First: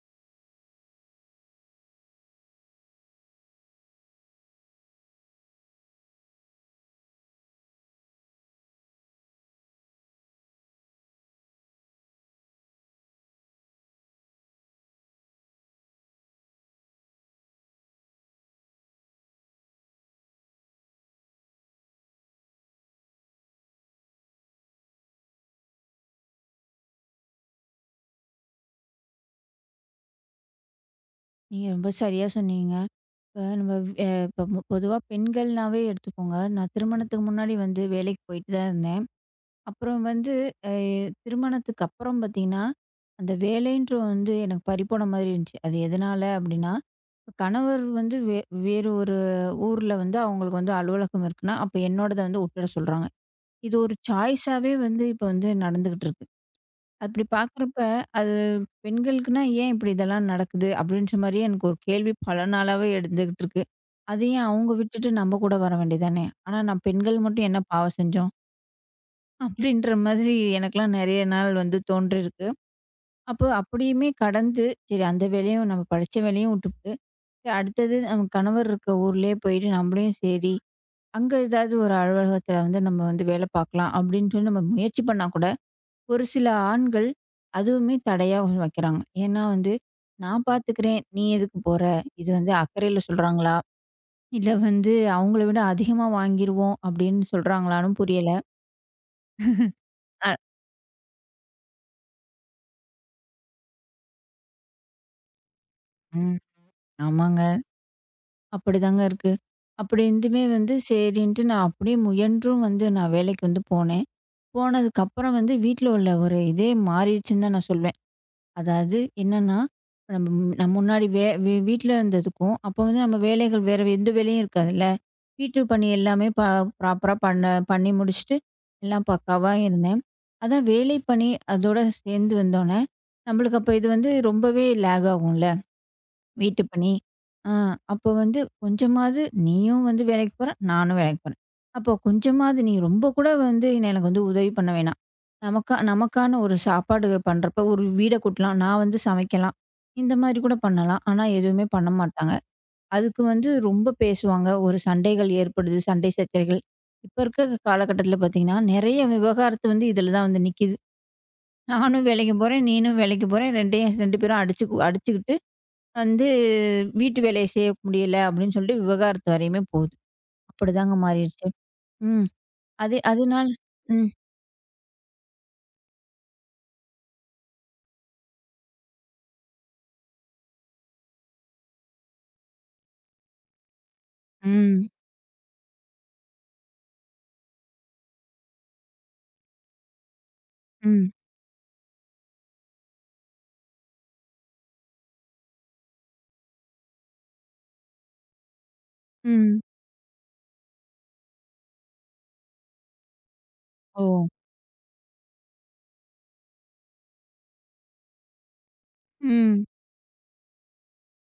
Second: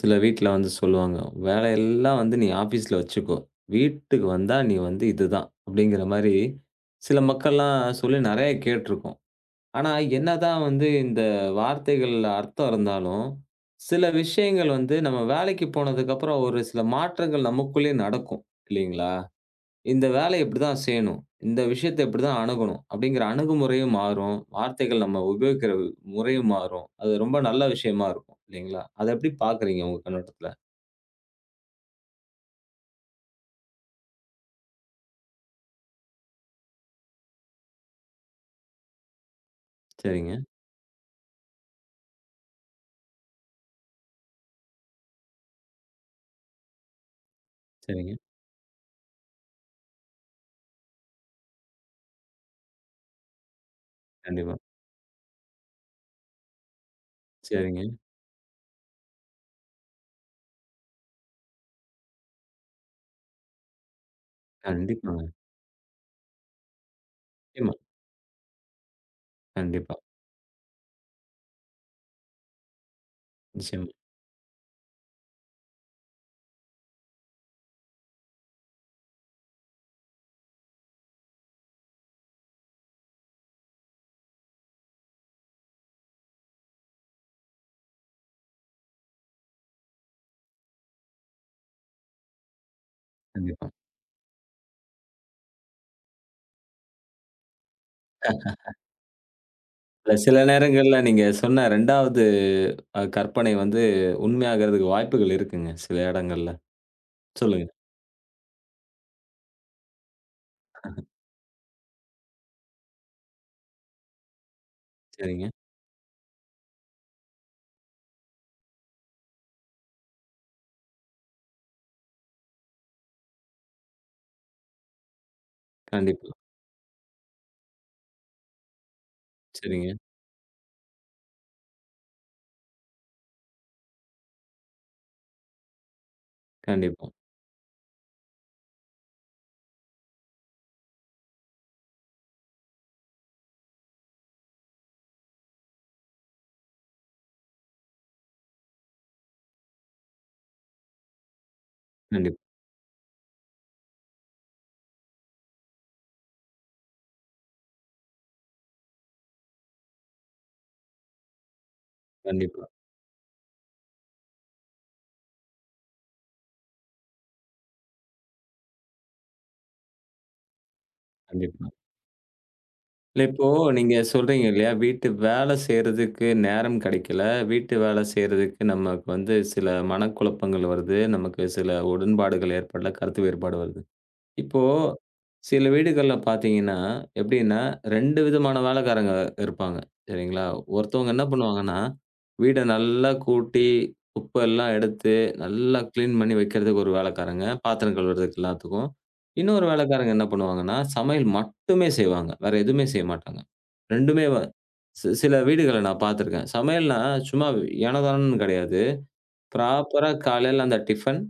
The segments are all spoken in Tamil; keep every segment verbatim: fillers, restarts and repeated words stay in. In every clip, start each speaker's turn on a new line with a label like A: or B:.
A: சில வீட்டுல வந்து சொல்லுவாங்க. வேலை எல்லாம் வந்து நீ ஆபீஸ்ல வச்சுக்கோ. வீட்டுக்கு வந்தா, நீ வந்து இது தான்! அப்படிங்கற மாரி சில மக்கள் எல்லாம் சொல்லி நெறைய கேட்டுருப்போம். ஆனா, என்னதான் வந்து இந்த வார்த்தைகள்ல அர்த்தம் இருந்தாலும் சில விஷயங்கள் வந்து நம்ம வேலைக்கு போனதுக்கு அப்புறம் ஒரு சில மாற்றங்கள் நமக்குள்ளே நடக்கும். இல்லைங்களா? இந்த வேலைய இப்படி தான் செய்யணும். இந்த விஷயத்தை இப்படி தான் அணுகணும்! அப்படிங்கற அணுகுமுறையும் மாறும். வார்த்தைகள் நம்ம உபயோகிக்கிற முறையும் மாறும். அது, ரொம்ப நல்ல விஷயமா இருக்கும், இல்லிங்களா? அதை எப்படி பாக்குறீங்க, உங்க கண்ணோட்டத்துல?
B: நீங்க ரொம்ப சரியா சொன்னீங்கங்க! இப்ப நம்ம அ இப்ப பொதுவா பெண்கள்னாவே எடுத்துக்கோங்க. நான் திருமணத்துக்கு முன்னாடி வந்து வேலைக்குப் போயிட்டு தான் இருந்தேன். அப்புறம் வந்து
A: செரிங்க.
B: அ திருமணத்துக்கு அப்புறம் பாத்தீங்கன்னா, அந்த வேலைன்ற வந்து எனக்கு பறிபோன மாரி இருந்துச்சு. அது எதனால அப்படின்னா, கணவர்
A: செரிங்க.
B: வந்து வே வேறு ஒரு ஊர்ல வந்து அவங்களுக்கு வந்து அலுவலகம் இருக்குன்னா, அப்ப என்னோடத வந்து உட்ற சொல்றாங்க. இது ஒரு
A: கண்டிப்பா.
B: சாய்ஸ்ஸாவே வந்து, இப்ப வந்து நடந்துட்டு இருக்கு. அப்படி பாக்குறப்ப,
A: செரிங்க.
B: அது பெண்களுக்குன்னா ஏன்! இப்படி இதெல்லாம் நடக்குது அப்படின்னு ஒரு கேள்வி பல நாளாகவே எழுந்துகிட்டு இருக்கு. அதை ஏன் அவங்க விட்டுட்டு
A: கண்டிப்பாங்க.
B: நம்ம கூட வர வேண்டியதானே? ஆனா, நம் பெண்கள் மட்டும், என்ன
A: நிச்சயமா.
B: பாவம் செஞ்சோம்? அப்படின்ற
A: கண்டிப்பா.
B: மாதிரி எனக்கெல்லாம் நிறைய நாள் வந்து தோன்றியிருக்கு. அப்போ
A: நிச்சயமா.
B: அப்படியுமே கடந்து, சரி அந்த வேலையும் நம்ம படித்த வேலையும் விட்டுட்டு சரி அடுத்தது நம்ம கணவர் இருக்கிற ஊரிலேயே போயிட்டு நம்மளும் சரி அங்கு ஏதாவது ஒரு அலுவலகத்தில வந்து நம்ம வந்து வேலை பார்க்கலாம் அப்படின்னு சொல்லி நம்ம முயற்சி பண்ணா கூட, ஒரு சில ஆண்கள் அதுவுமே தடையா உருவாக்குறாங்க. ஏன்னா வந்து, "நான் பார்த்துக்கிறேன், நீ எதுக்கு போற?" இது வந்து அக்கறையில் சொல்றாங்களா
A: கண்டிப்பா.
B: இல்லை வந்து அவங்களை விட அதிகமா வாங்கிடுவோம் அப்படின்னு சொல்றாங்களான்னு புரியல.
A: இல்லை,
B: ஆ.
A: சில நேரங்களில் நீங்க சொன்ன ரெண்டாவது கற்பனை வந்து உண்மையாவதற்கு வாய்ப்புகள் இருக்குங்க, சில
B: ம்,
A: இடங்களில்.
B: ஆமாங்க.
A: சொல்லுங்க.
B: அப்படித்தாங்க இருக்கு. அப்படி இருந்துமே வந்து சரின்னு நான் அப்படியே முயன்றும் வந்து நான் வேலைக்கு வந்து போனேன். போனதுக்கு அப்புறம்
A: சரிங்க.
B: வந்து வீட்ல உள்ள ஒரு இதே மாறிடுச்சுன்னு தான் நான் சொல்லுவேன். அதாவது என்னன்னா நம்ம முன்னாடி நம்ம முன்னாடி வே வீட்ல இருந்ததுக்கும் அப்ப வந்து நம்ம வேலைகள் வேற எந்த வேலையும் இருக்காது இல்ல, வீட்டுப் பணி எல்லாமே
A: கண்டிப்பா.
B: ப்ராப்பர்ரா பண்ண பண்ணி முடிச்சிட்டு எல்லாம் பக்காவா
A: சரிங்க.
B: இருந்தேன். அதான் வேலை பணி அதோட சேர்ந்து வந்தோன நம்மளுக்கு அப்ப இது வந்து ரொம்பவே லேக் ஆகும் இல்ல வீட்டுப் பணி?
A: கண்டிப்பா.
B: ஆ, அப்ப வந்து கொஞ்சமாவது நீயும் வந்து வேலைக்கு போற நானும் வேலைக்கு போறேன், அப்ப கொஞ்சமாவது நீ ரொம்ப கூட வந்து எனக்கெல்லாம் வந்து உதவி பண்ண வேண்டாம். நமக்கா நமக்கான ஒரு சாப்பாடு பண்றப்ப ஒரு வீட்டை கூட்டலாம், நான் வந்து சமைக்கலாம் இந்த மாதிரி கூட பண்ணலாம். ஆனா எதுவுமே பண்ணமாட்டாங்க.
A: கண்டிப்
B: அதுக்கு வந்து ரொம்ப பேசுவாங்க, ஒரு சண்டைகள் ஏற்படுது, சண்டை சர்ச்சகள் இப்ப இருக்கிற காலகட்டத்துல பார்த்தீங்கன்னா நிறைய விவகாரத்து வந்து இதுல தான் வந்து நிக்குது. நானும் வேலைக்கு போறேன்,
A: கண்டிப்பா.
B: நீயும் வேலைக்கு போறேன், ரெண்டயு ரெண்டு பேரும் அடிச்சு அடிச்சுக்கிட்டு வந்து வீட்டு வேலையை செய்ய முடியல அப்படின்னு சொல்லிட்டு விவாகரத்து வரையுமே போகுது. அப்படித்தாங்க மாறிடுச்சு.
A: கண்டிப்பா.
B: ம். அது
A: இல்லை,
B: அதனால
A: இப்போ நீங்க
B: ம்.
A: சொல்றீங்க இல்லையா, வீட்டு வேலை செய்றதுக்கு நேரம் கிடைக்கல, வீட்டு வேலை செய்றதுக்கு நமக்கு சில மனக்குழப்பங்கள் வருது, நமக்கு சில உடன்பாடுகள் ஏற்படல, கருத்து வேறுபாடு வருது. இப்போ
B: ம்.
A: சில வீடுகள்ல பார்த்தீங்கன்னா எப்டின்னா, ரெண்டு விதமான வேலைக்காரங்க இருப்பாங்க, சரிங்களா?
B: ம்.
A: ஒருத்தவங்க என்ன பண்ணுவாங்கன்னா, வீட்டை நல்லா கூட்டி, குப்பையெல்லாம் எடுத்து, நல்லா கிளீன் பண்ணி வைப்பதற்கு ஒரு வேலைக்காரங்க, பாத்திரம் கழுவுறதுககு, எல்லாத்துக்கும்.
B: ம்.
A: இன்னொரு வேலைக்காரங்க என்ன பண்ணுவாங்கன்னா, சமையல் மட்டுமே செய்வாங்க. வேற எதுவுமே செய்யமாட்டாங்க.
B: ஓ.
A: ரெண்டுமே வ சி சில வீடுகளில் நான் பார்த்திருக்கிறேன். சமையல்னா சும்மா ஏனோதானோன்னு கிடையாது.
B: ம்.
A: ப்ராப்பர்ரா காலையில அந்த டிபன்,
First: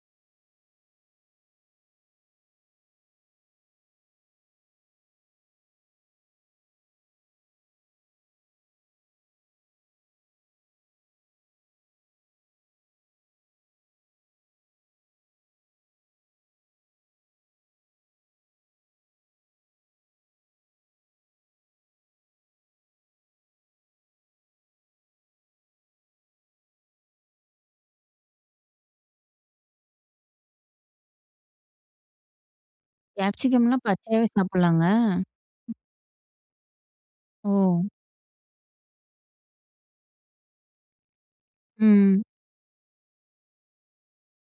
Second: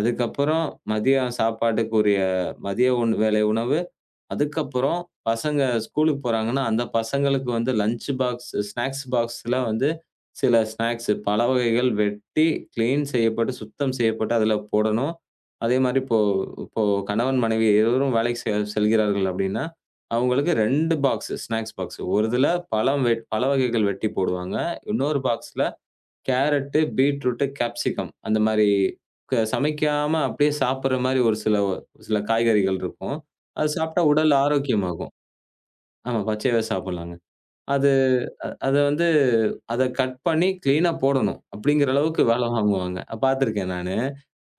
A: அதுக்கப்புறம் மதிய சாப்பாட்டிற்குரிய மதிய உண் வேலை உணவு, அதுக்கப்புறம் பசங்க ஸ்கூலுக்கு போறாங்கன்னா அந்தப் பசங்களுக்கு வந்து லஞ்ச் பாக்ஸ் ஸ்நாக்ஸ் பாக்ஸ்ல வந்து சில பாக்ஸ், பழ வகைகள் வெட்டி, கிளீன் செய்யப்பட்டு, சுத்தம் செய்யப்பட்டு அதில் போடணும். அதே மாதிரி இப்போ இப்போ கணவன் மனைவி இருவரும் வேலைக்கு செ செல்கிறார்கள் அப்படின்னா, அவங்களுக்கு ரெண்டு பாக்ஸ், ஸ்நாக்ஸ் பாக்ஸ்சு ஒரு இதுல பழ வகைகள் வெட்டிப் போடுவாங்க. இன்னொரு பாக்ஸ்ல கேரட், பீட்ரூட், காப்சிகம் அந்த மாரி க சமைக்காம அப்படியே சாப்பிடுற மாரி ஒரு சில ஒரு சில காய்கறிகள் இருக்கும். அதை
B: காப்சிகம்லாம்
A: சாப்பிட்டா
B: பச்சையாவே
A: உடல்
B: சாப்பிடலாங்க.
A: ஆரோக்கியமாகும். ஆமா, பச்சையாவே சாப்பிடலாங்க.
B: ஓ.
A: அதை அதை வந்து, அதை கட் பண்ணி கிளீன்னா போடணும், அப்படிங்கிற அளவுக்கு
B: ம்.
A: வேலை வாங்குவாங்க. பார்த்திருக்கேன் நானு.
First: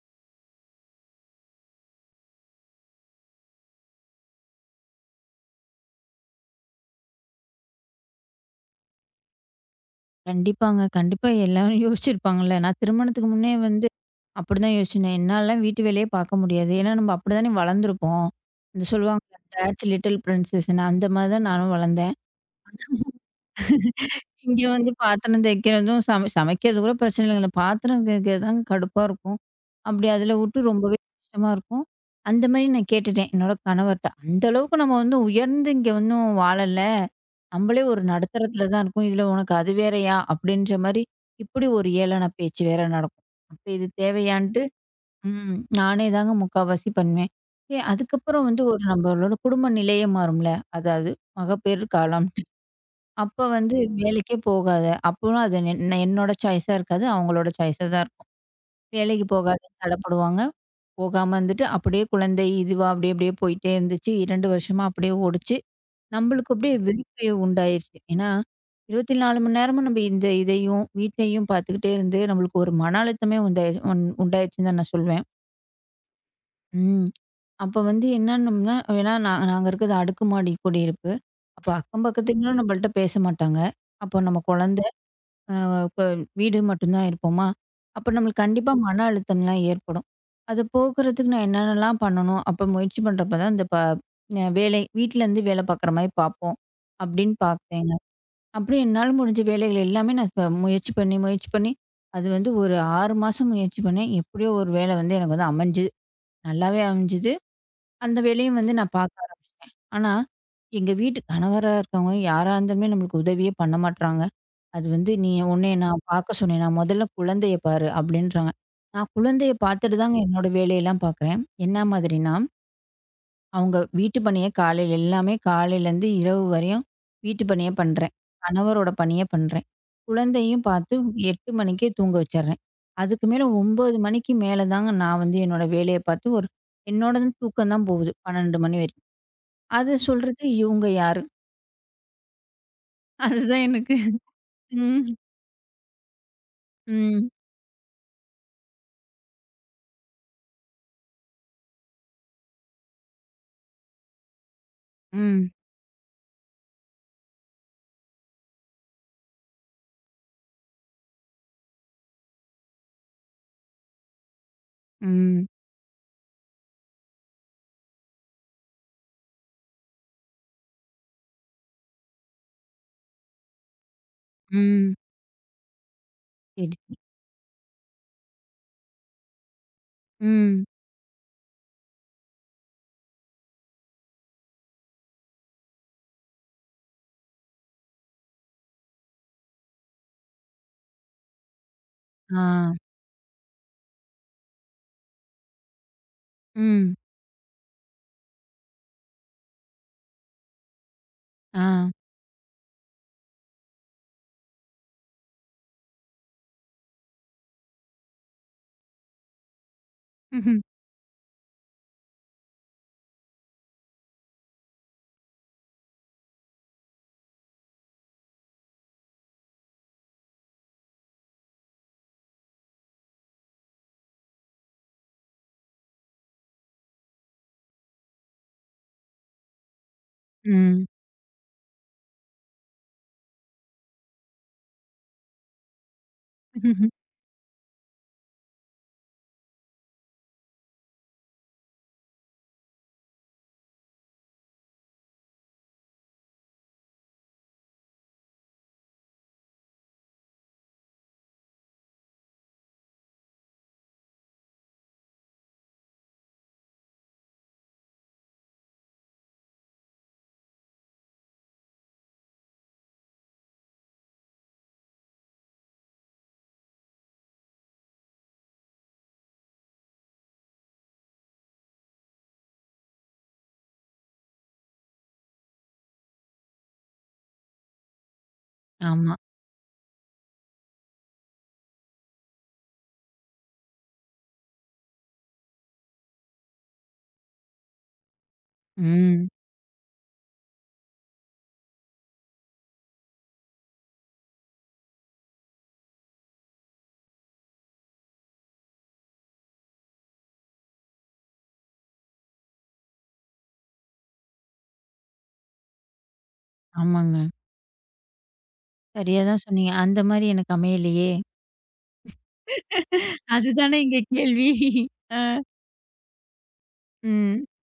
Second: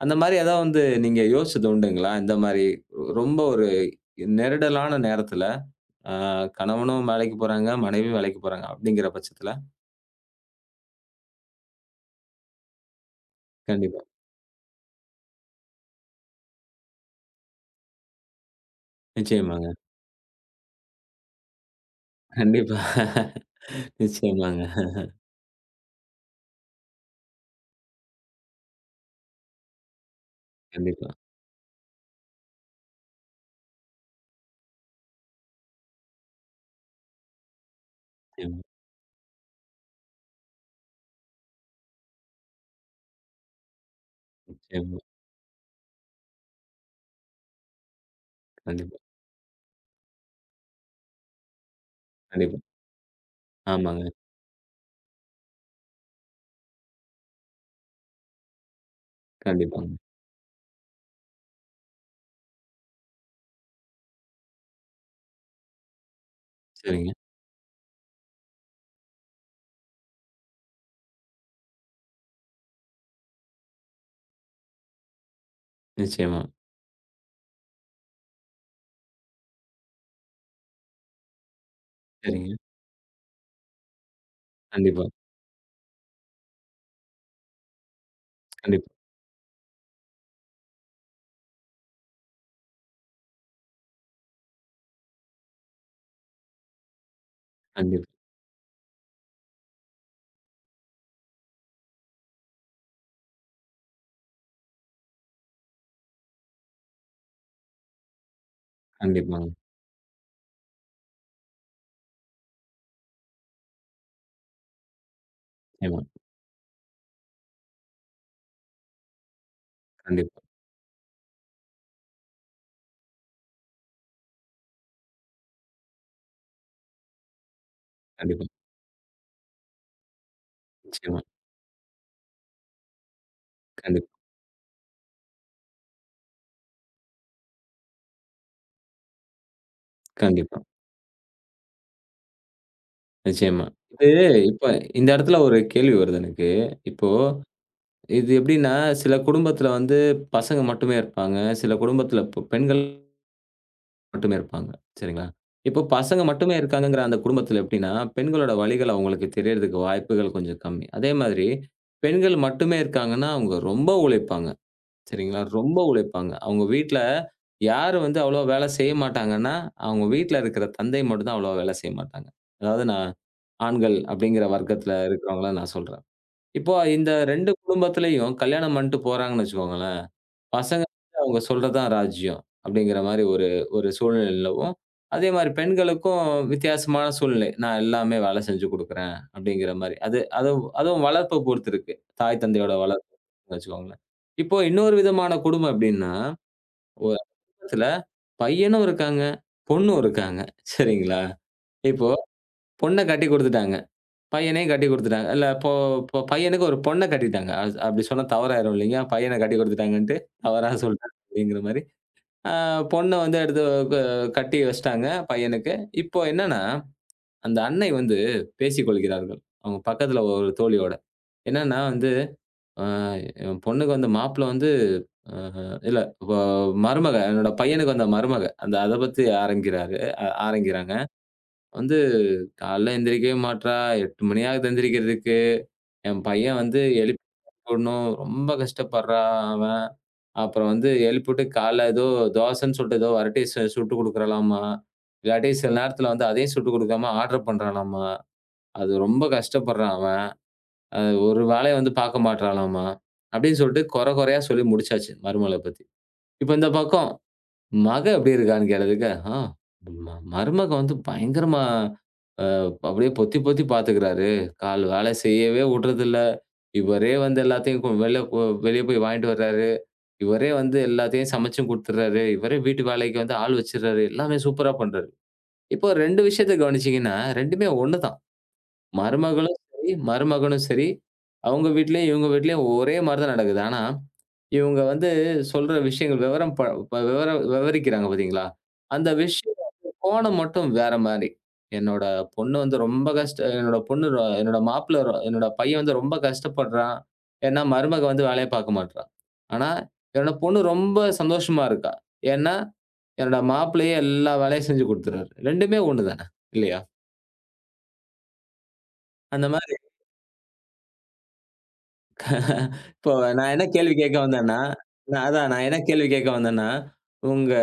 A: அந்த மாரி ஏதாவது வந்து நீங்க யோசித்தது உண்டுங்களா? இந்த மாரி ரொம்ப ஒரு நெருக்கடியான நேரத்தில், கணவனும் வேலைக்கு போறாங்க, மனைவியும் வேலைக்கு போறாங்க அப்படிங்கிற பட்சத்தில?
B: கண்டிப்பாங்க. கண்டிப்பா. எல்லாரும் யோசிச்சு இருப்பாங்கல்ல. நான் திருமணத்துக்கு முன்னே வந்து
A: கண்டிப்பா.
B: அப்படி தான் யோசிச்சேன். என்னாலலாம் வீட்டு வேலையே பார்க்க முடியாது. ஏன்னா நம்ப அப்படி தான் வளர்ந்து இருக்கோம். இந்த சொல்லுவாங்க
A: நிச்சயமாங்க.
B: டேட்ஸ் லிட்டில் ப்ரின்சஸ்னு அந்த மாதிரி தான் நானும் வளர்ந்தேன்.
A: கண்டிப்பா.
B: இங்க
A: நிச்சயமாங்க.
B: வந்து பாத்திரம் தேய்க்கறதும் சமை சமைக்கிறது கூட பிரச்சனை இல்லைங்க. இந்த பாத்திரம் தேய்க்கறது தான் கடுப்பா இருக்கும். அப்படி அதுல விட்டு ரொம்பவே
A: கண்டிப்பா.
B: கஷ்டமா இருக்கும். அந்த மாதிரி நான் கேட்டுட்டேன். என்னோட கணவர்ட்ட. அந்த அளவுக்கு நம்ம உயர்ந்து இங்க ஒண்ணும் வாழல. நம்மளே ஒரு
A: நிச்சியமா.
B: நடுத்தரத்துல தான் இருக்கோம். இதுல உனக்கு அது வேறயா? அப்படின்ற மாதிரி இப்படி ஒரு ஏளன பேச்சு வேற நடக்கும். அப்ப இது தேவையான்ட்டு
A: நிச்சியமா.
B: ம். நானே தாங்க முக்காவாசி பண்ணுவேன். ஏன், அதுக்கப்புறம் வந்து ஒரு
A: கண்டிப்பா.
B: நம்மளோட குடும்ப நிலையும் மாறும்ல. அதாவது மகப்பேறு காலம்.
A: கண்டிப்பா.
B: அப்ப வந்து
A: ஆமாங்க.
B: வேலைக்கே போகாத. அப்போ அது என் என்னோட சாய்ஸா இருக்காது. அவங்களோட சாய்ஸாதான் இருக்கும். வேலைக்குப் போகாத
A: கண்டிப்பாங்
B: தள்ளப்படுவாங்க. போகாம வந்துட்டு அப்படியே குழந்தை இதுவா அப்படியே அப்படியே போயிட்டே இருந்துச்சு. இரண்டு வருஷமா அப்படியே ஓடுச்சு. நம்மளுக்கு அப்படியே [unintelligible]
A: சரிங்க.
B: உண்டாயிருச்சு. ஏன்னா இருபத்தி நாலு மணி நேரமும் நம்ம இந்த இதையும், வீட்டையும் பாத்துக்கிட்டே இருந்து நம்மளுக்கு ஒரு மன அழுத்தமே உண்டாயிருச்சு உண்டாயிருச்சுன்னு தான் நான் சொல்லுவேன்.
A: நிச்சயமா.
B: ம். அப்போ வந்து என்னா நம்மன்னா, ஏன்னா நா நாங்க இருக்குறது, அடுக்குமாடி குடியிருப்பு. அப்ப அக்கம் பக்கத்து வீட்ல
A: சரிங்க.
B: நம்மள்ட்ட பேச மாட்டாங்க. அப்போ நம்ம குழந்தை,
A: கண்டிப்பா.
B: அ இப்ப வீடு மட்டும்தான் இருப்போமா? அப்போ நம்மளுக்கு கண்டிப்பா
A: கண்டிப்
B: மன அழுத்தம்லாம் ஏற்படும். அத போக்குறதுக்கு நான் என்னனெல்லாம் பண்ணணும்? அப்போ முயற்சி பண்றப்போ தான் இந்த பா வேலை வீட்டுல இருந்து வேலை பாக்குற மாதிரி பாப்போம் அப்படின்னு பாத்தேங்க.
A: [unintelligible]
B: அப்படி என்னால முடிஞ்ச வேலைகள் எல்லாமே நான் இப்ப முயற்சி பண்ணி, முயற்சி பண்ணி, அது வந்து ஒரு ஆறு மாசம் முயற்சி பண்ணேன். எப்படியோ ஒரு வேலை வந்து எனக்கு அமைஞ்சு நல்லாவே அமைஞ்சது. அந்த வேலையையும் வந்து நான் பாக்க
A: கண்டிப்பாங்க.
B: ஆரம்பிச்சிட்டேன். ஆனா எங்க வீட்டு கணவரா இருக்கவங்க, யாரா இருந்தாலுமே நம்மளுக்கு உதவியே பண்ண மாட்றாங்க. அது வந்து, "நீ உன்னைய
A: நிச்சியமா.
B: நான் பார்க்கச் சொன்னேனா? முதல்ல குழந்தைய பாரு." அப்படின்றாங்க. நான் குழந்தைய பாத்துட்டு தாங்க
A: கண்டிப்பா.
B: என்னோட வேலைய எல்லாம் பாக்குறேன். என்ன மாதிரினா அவங்க வீட்டு பணிய காலையில எல்லாமே காலைல இருந்து இரவு வரையும் வீட்டு பணியை பண்றேன்.
A: கண்டிப்பா.
B: கணவரோட பணிய பண்றேன். குழந்தையும் பாத்து
A: நிச்சியமா.
B: எட்டு மணிக்குத் தூங்க வச்சிடுறேன். அதுக்கு மேல ஒம்பது
A: கண்டிப்பா.
B: மணிக்கு மேல தான், நான் வந்து என்னோட வேலைய பாத்து, ஒரு என்னோடதும் தூக்கம் தான் போகுது. பன்னெண்டு மணி வரை. அது சொல்றதுக்கு
A: கண்டிப்பா.
B: இவங்க யாரு? அது தான்
A: நிச்சயமா.
B: எனக்கு
A: இது இப்ப
B: ம்.
A: இந்த எடத்துல ஒரு கேள்வி வருது எனக்கு. இப்போ
B: ம்.
A: இது எப்படின்னா, சில குடும்பத்துல வந்து பசங்க மட்டுமே இருப்பாங்க. சில குடும்பத்துல ப்ப பெண்கள் மட்டுமே இருப்பாங்க. சரிங்களா!
B: ம்.
A: இப்போ பசங்க மட்டுமே இருக்காங்கங்கிற அந்த குடும்பத்துல எப்படின்னா? பெண்களோட வலிகள் அவுங்களுக்கு தெரியறதுக்கு வாய்ப்புகள் கொஞ்சம் கம்மி. அதே மாதிரி பெண்கள் மட்டுமே இருக்காங்கன்னா அவுங்க ரொம்ப உழைப்பாங்க. சரிங்களா?
B: ம்.
A: ரொம்ப உழைப்பாங்க. அவுங்க வீட்ல யாரு வந்து அவ்வளவா வேலை செய்யமாட்டாங்கன்னா, அவுங்க வீட்ல இருக்கிற தந்தை மட்டும்தான் அவ்வளவா வேலை செய்யமாட்டாங்க. அதாவது நான் ஆண்கள் அப்படிங்கிற வர்க்கத்துல
B: ம்.
A: இருக்கிறவங்கள நான் சொல்றேன். இப்போ
B: சரி.
A: இந்த ரெண்டு குடும்பத்துலயும் கல்யாணம் பண்ட்டு போறாங்கன்னு வச்சுக்கோங்களேன்.
B: ம்.
A: பசங்க அவுங்க சொல்றதுதான் ராஜ்யம் அப்படிங்கிற மாரி ஒரு ஒரு சூழ்நிலை நிலவும். அதே மாரி பெண்களுக்கும் வித்தியாசமான சூழ்நிலை நான் எல்லாமே வேலை செஞ்சு கொடுக்குறேன் அப்படிங்கிற மாரி. அது அதுவு அதுவும் வளர்ப்பை பொறுத்திருக்கு. தாய் தந்தையோட
B: ஆ,
A: வளர்ப்பு வச்சுக்கோங்களேன். இப்போ இன்னொரு விதமான குடும்பம் எப்டின்னா?
B: ம்.
A: ஒ [unintelligible] பையனும் இருக்காங்க, பொண்ணும் இருக்காங்க. சரிங்களா?
B: ஆ,
A: இப்போ பொண்ண கட்டிக்குடுத்துட்டாங்க. பையனையும் கட்டிக்குடுத்துட்டாங்க. இல்ல இப்போ போ பையனுக்கு ஒரு பொண்ணை கட்டிட்டாங்க. அ அப்டி சொன்னா தவறாயிரும் இல்லையா! பையன கட்டிக்குடுத்துட்டாங்கன்னுட்டு,
B: ம்ஹ்ம்.
A: தவறா சொல்ட்டேன் அப்படிங்கிற மாரி. ஆ பொண்ண வந்து எடுத்து க கட்டி வச்சிட்டாங்க, பையனுக்கு. இப்போ என்னான்னா, அந்த அன்னை வந்து பேசிக் கொள்கிறார்கள். அவுங்க பக்கத்துல ஒரு தோழியோட. என்னான்னா வந்து, ஆ "என் பொண்ணுக்கு வந்து மாப்பிள்ளை வந்து" அ அ இல்ல! வ மருமக "என்னோட பையனுக்கு வந்த மருமக" அந்த அதப் பத்தி ஆரம்பிக்கிறாரு அ
B: ம்.
A: ஆரம்பிக்கிறாங்க. வந்து, "காலையில எந்திரிக்கவே மாட்றா! எட்டு மணியாகுது எந்திரிக்கிறதுக்கு, என் பையன் வந்து எழுப்பி [unintelligible] ணும். ரொம்ப கஷ்டப்படுறான் அவன். அப்புறம் வந்து எழுப்பிட்டு காலையில ஏதோ தோசைன்னு சொல்லிட்டு ஏதோ வரட்டிய சு சுட்டு குடுக்கிறளாம்மா! இல்லாட்டி சில நேரத்துல வந்து அதையும் சுட்டு குடுக்காம, ஆடர் பண்றாளாம்மா. அது ரொம்ப கஷ்டப்படுறான் அவன். அ ஒரு வேலையையும் வந்து பாக்க மாட்டுறாளாம்மா!" அப்டின்னு சொல்ட்டு கொற கொறையா சொல்லி முடிச்சாச்சு. மருமகளப் பத்தி. இப்ப இந்தப் பக்கம், மக எப்படி இருக்கான்னு? கேளதுக்க "ஆ, ம்ம மருமகன் வந்து பயங்கரமா அ அப்டியே பொத்தி பொத்தி பாத்துக்கிறாரு. கால் வேலை செய்யவே உட்றது இல்ல. இவரே வந்து எல்லாத்தையும் கு வெளில கு வெளிய போய் வாங்கிட்டு வர்றாரு. இவரே வந்து எல்லாத்தையும் சமைச்சும் குடுத்துர்றாரு. இவரே வீட்டு வேலைக்கு வந்து ஆள் வச்சிர்றாரு. எல்லாமே சூப்பரா பண்றாரு." இப்ப ரெண்டு விஷயத்தை கவனிச்சீங்கன்னா, ரெண்டுமே ஒண்ணுதான்.
B: ஆமா.
A: மருமகளும் சரி மருமகனும் சரி, அவுங்க வீட்லேயும், இவுங்க வீட்லேயும் ஒரே மாரிதான் நடக்குது. ஆனா, இவுங்க வந்து சொல்ற விஷயங்கள் வெவரம் ப ப வெவரம் வெவரிக்குறாங்க பாத்தீங்களா? அந்த
B: ம்.
A: விஷயத்தின் கோணம் மட்டும் வேற மாரி. என்னோட பொண்ணு வந்து ரொம்ப கஷ்ட அ என்னோட பொண்ணு ரொ என்னோட மாப்பிள்ளை ரொ என்னோட பையன் வந்து ரொம்ப கஷ்டப்படுறான். ஏன்னா மருமக வந்து வேலையப் பாக்க மாட்ர்றா! ஆனா என்னோட பொண்ணு ரொம்ப சந்தோஷமா இருக்கா. ஏன்னா, என்னோட மாப்பிள்ளையே எல்லா வேலையும் செஞ்சு குடுத்துடுறாரு. ரெண்டுமே ஒண்ணுதானே! இல்லையா?
B: ஆமாங்க. சரியா தான்
A: அந்த
B: சொன்னீங்க.
A: மாதிரி
B: அந்த மாதிரி எனக்கு அமையலையே.
A: இப்போ நான் என்ன
B: அதுதானே
A: கேள்வி
B: இங்க
A: கேட்க
B: கேள்வி.
A: வந்தேன்னா,
B: ஆ.
A: நா அதான் நான் என்ன கேள்வி கேட்க வந்தேன்னா
B: ம்.
A: உங்க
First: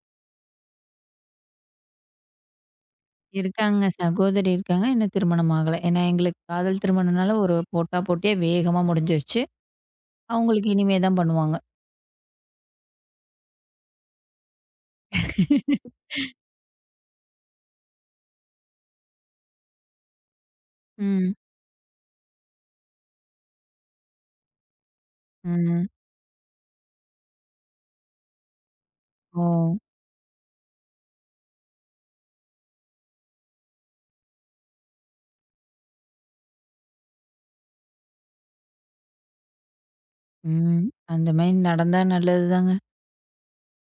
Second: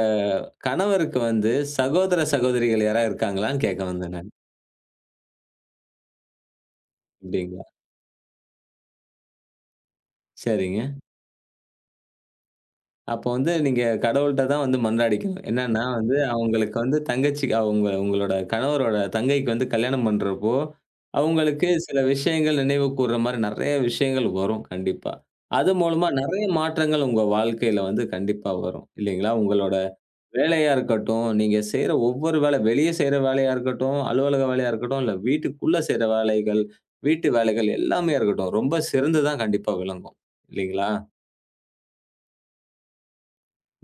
A: கணவருக்கு வந்து சகோதர சகோதரிகள் யாராவது இருக்காங்களான்னு கேட்க
B: இருக்காங்க.
A: வந்தேங்க.
B: சகோதரி இருக்காங்க. இன்னும் திருமணம் ஆகலை. ஏன்னா எங்களுக்குக் காதல் திருமணம்னால ஒரு
A: அப்டீங்களா?
B: போட்டா போட்டியே வேகமா முடிஞ்சிடுச்சு. அவங்களுக்கு
A: சரிங்க.
B: இனிமே தான் பண்ணுவாங்க.
A: அப்ப வந்து நீங்க கடவுள்ட்டதான் வந்து மன்றாடிக்கணும். என்னன்னா வந்து அவங்களுக்கு வந்து தங்கச்சிகா உங்க உங்களோட கணவரோட தங்கைக்கு வந்து கல்யாணம் பண்றப்போ,
B: ம்.
A: அவங்களுக்கு சில விஷயங்கள் நினைவுகூர்ற மாதிரி நிறைய விஷயங்கள் வரும். கண்டிப்பா. அது
B: ம்.
A: மூலமா நிறைய மாற்றங்கள் உங்க வாழ்க்கையில வந்து கண்டிப்பா வரும். இல்லீங்களா? உங்களோட
B: ஓ!
A: வேலையா இருக்கட்டும், நீங்க செய்ற ஒவ்வொரு வேலை, வெளிய செய்ற வேலையா இருக்கட்டும், அலுவலக வேலையா இருக்கட்டும், இல்ல வீட்டுக்குள்ள செய்ற வேலைகள், வீட்டு வேலைகள் எல்லாமே இருக்கட்டும். ரொம்ப சிறந்துதான் கண்டிப்பா விளங்கும்.
B: ம்.
A: இல்லீங்களா?
B: அந்த மாதிரி நடந்தா நல்லது தாங்க.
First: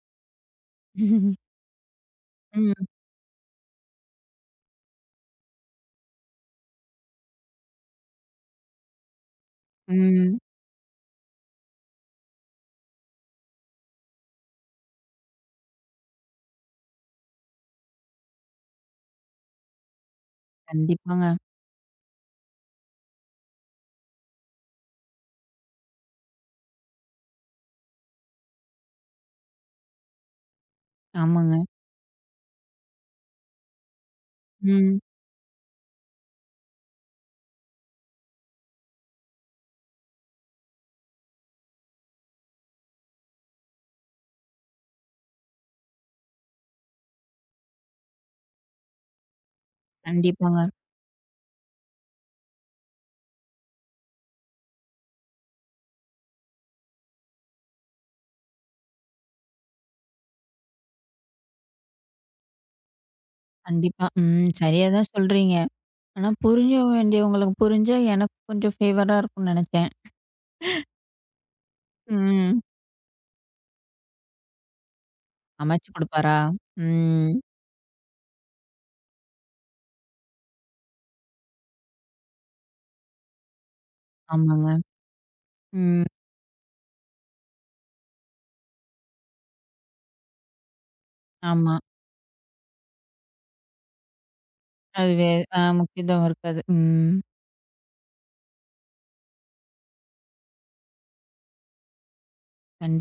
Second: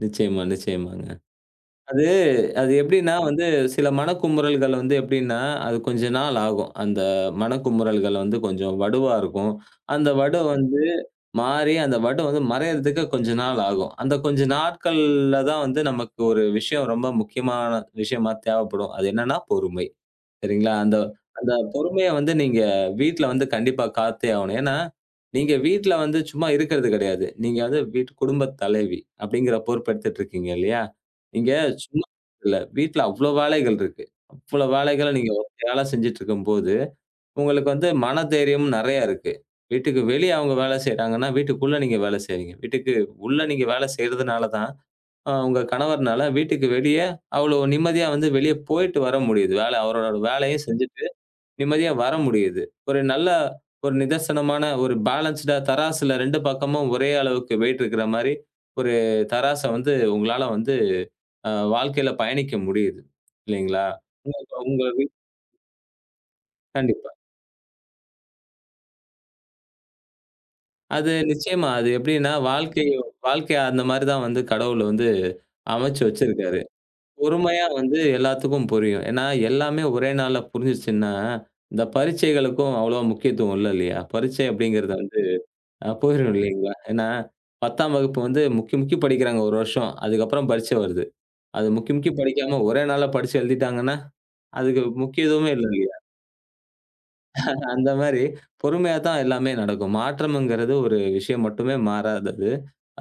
A: நிச்சயமா, நிச்சயமாங்க. அது அது
B: ம்.
A: எப்படின்னா வந்து சில மனக்குமுறல்கள் வந்து எப்படின்னா அது கொஞ்ச நாள் ஆகும். அந்த மனக்குமுறல்கள் வந்து கொஞ்சம் வடுவா இருக்கும். அந்த வடு
B: ம்.
A: வந்து மாறி அந்த வடு வந்து மறையறதுக்கு கொஞ்ச நாள் ஆகும். அந்த கொஞ்ச நாட்கள்ல தான் வந்து நமக்கு ஒரு விஷயம் ரொம்ப முக்கியமான விஷயமா தேவைப்படும். அது என்னன்னா பொறுமை. சரிங்களா? அந்த
B: கண்டிப்பாங்க.
A: அந்த பொறுமைய வந்து நீங்க வீட்ல வந்து கண்டிப்பா காத்தே ஆகணும். ஏன்னா, நீங்க வீட்ல வந்து சும்மா இருக்கறது கிடையாது. நீங்க வந்து வீட்டு குடும்பத் தலைவி அப்படிங்கிற பொறுப்பு எடுத்துட்டு இருக்கீங்க இல்லையா? இங்க
B: ஆமாங்க.
A: சும்மா இல்ல. வீட்ல அவ்வளவு வேலைகள் இருக்கு. அவ்வளவு
B: ம்.
A: வேலைகளை நீங்க ஒத்தையாளா செஞ்சிட்டு இருக்கும்போது, உங்களுக்கு வந்து மன தைரியம் நிறைய இருக்கு. வீட்டுக்கு வெளிய அவங்க வேலை செய்றாங்கன்னா வீட்டுக்குள்ள நீங்க வேலை செய்றீங்க. வீட்டுக்கு உள்ள நீங்க வேலை செய்றதுனால தான் உங்க கணவர்னால வீட்டுக்கு வெளிய அவ்வளவு நிம்மதியா வந்து வெளிய போயிட்டு வர முடியுது. வேலை அவரோட வேலைய
B: கண்டிப்பாங்க.
A: செஞ்சிட்டு நிம்மதியா வர முடியுது. ஒரு நல்ல ஒரு நிதர்சனமான ஒரு பேலன்ஸ்டா தராசுல ரெண்டு பக்கமும் ஒரே அளவுக்கு வெயிட் இருக்கிற மாதிரி ஒரு தராசு வந்து உங்களால வந்து அ வாழ்க்கையில பயணிக்க முடியுது. இல்லீங்களா?
B: கண்டிப்பா. ம்.
A: [unintelligible] உங்க
B: சரியா
A: வி
B: தான் சொல்றீங்க. ஆனா புரிஞ்ச
A: கண்டிப்பா.
B: வேண்டிய உங்களுக்குப் புரிஞ்சா எனக்குக் கொஞ்சம் ஃபேவரா இருக்கும்னு நினைச்சேன்.
A: அது நிச்சயமா அது எப்படின்னா
B: ம்.
A: வாழ்க்கை வாழ்க்கைய அந்த மாதிரிதான் வந்து கடவுளை வந்து
B: அமைச்சு
A: அமைச்சு
B: குடுப்பாரா?
A: வச்சிருக்காரு.
B: ம்.
A: பொறுமையா வந்து எல்லாத்துக்கும் புரியும். ஏன்னா எல்லாமே ஒரே நாள்ல புரிஞ்சுச்சுன்னா, இந்த பரிட்சைகளுக்கும் அவ்வளவு முக்கியத்துவம் இல்ல. இல்லையா? பரிட்சை
B: ஆமாங்க.
A: அப்படிங்கறது வந்து அ
B: ம்.
A: போயிரும். இல்லீங்களா? ஏன்னா பத்தாம் வகுப்பு வந்து முக்கி, முக்கி படிக்கிறாங்க ஒரு வருஷம். அதுக்கப்புறம் பரிட்சை வருது. அது
B: ஆமா.
A: முக்கி, முக்கி படிக்காம ஒரே நாள்ல படிச்சு எழுதிட்டாங்கன்னா, அதுக்கு
B: அதுவே
A: முக்கியத்துவமே
B: ஆ
A: இல்ல. இல்லையா?
B: முக்கியத்துவம் இருக்காது. ம்.
A: அந்த மாதிரி பொறுமையா தான் எல்லாமே நடக்கும். மாற்றம்ங்கறது ஒரு விஷயம் மட்டுமே மாறாதது.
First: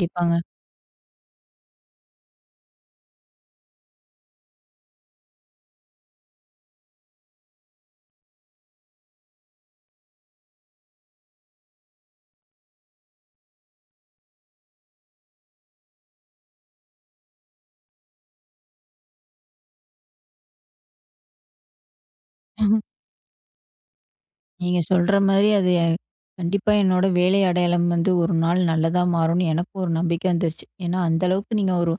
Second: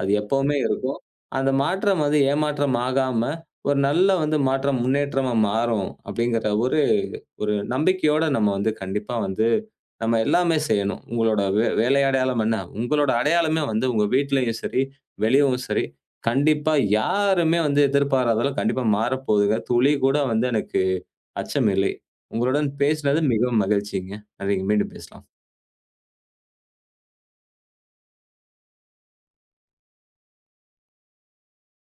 A: அது எப்பவுமே இருக்கும். அந்த மாற்றம் வந்து ஏமாற்றம் ஆகாம ஒரு நல்ல வந்து மாற்றம் முன்னேற்றமா மாறும். அப்படிங்கிற ஒரு ஒரு நம்பிக்கையோட நம்ம வந்து கண்டிப்பா வந்து நம்ம எல்லாமே செய்யணும். உங்களோட வே வேலை அடையாளம் என்ன? உங்களோட அடையாளமே வந்து உங்க வீட்டிலேயும் சரி, வெளியவும் சரி கண்டிப்பா யாருமே வந்து எதிர்பாராததெல்லாம் கண்டிப்பா மாறப்போகுது. துளி கூட வந்து எனக்கு அச்சமில்லை. உங்களுடன் வந்து பேசுனது மிகவும் மகிழ்ச்சிங்க. நன்றிங்க
B: நீங்கச்
A: மீண்டும்
B: சொல்ற
A: பேசலாம்.
B: மாதிரி அது எ கண்டிப்பா என்னோட வேலை அடையாளம் வந்து ஒரு நாள் நல்லதா மாறும்னு எனக்கும் ஒரு நம்பிக்கை வந்துடுச்சு. ஏன்னா அந்த அளவுக்கு நீங்க ஒரு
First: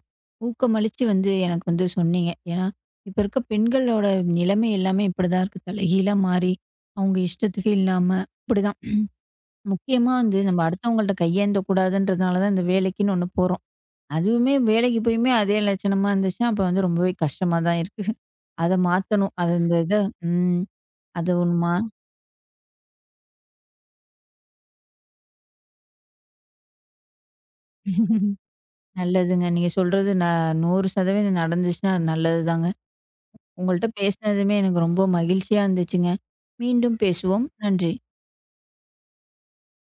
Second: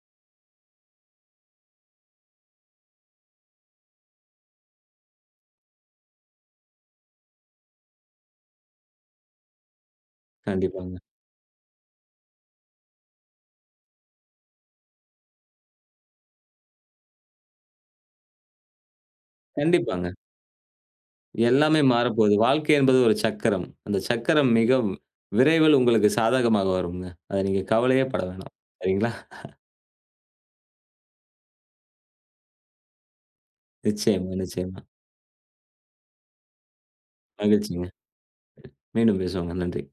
B: ஊக்கமளிச்சு வந்து எனக்கு வந்து சொன்னீங்க. ஏன்னா இப்ப இருக்க பெண்களோட நிலைமை எல்லாமே இப்படி தான் இருக்கு. தலைகீழா மாறி அவங்க இஷ்டத்துக்கு இல்லாம இப்படி தான். முக்கியமா வந்து நம்ம
A: கண்டிப்பாங்க.
B: அடுத்தவங்கள்ட்ட கையேந்தக் கூடாதுன்றதுனால தான் இந்த வேலைக்குன்னு ஒண்ணு போறோம். அதுவுமே வேலைக்கு போயிமே அதே லட்சணமா இருந்துச்சுன்னா, அப்போ வந்து ரொம்பவே கஷ்டமா தான் இருக்கு. அதை மாத்தணும். அது அந்த இது
A: கண்டிப்பாங்க.
B: ம். அது உண்மா.
A: எல்லாமே மாறப்போகுது. வாழ்க்கை என்பது ஒரு சக்கரம். அந்தச் சக்கரம் மிகவும் விரைவில் உங்களுக்குச் சாதகமாக வருங்க. அத நீங்க கவலையே பட வேணாம். சரிங்களா?
B: நல்லதுங்க. நீங்கச் சொல்றது நான் நூறு சதவீதம் இது நடந்துச்சுன்னா நல்லது தாங்க. உங்கள்ட்ட
A: நிச்சயமா,
B: பேசுனதுமே
A: நிச்சயமா.
B: எனக்கு ரொம்ப மகிழ்ச்சியா இருந்துச்சுங்க. மீண்டும் பேசுவோம்.
A: மகிழ்ச்சிங்க.
B: நன்றி.
A: மீண்டும் பேசுவோங்க நன்றி.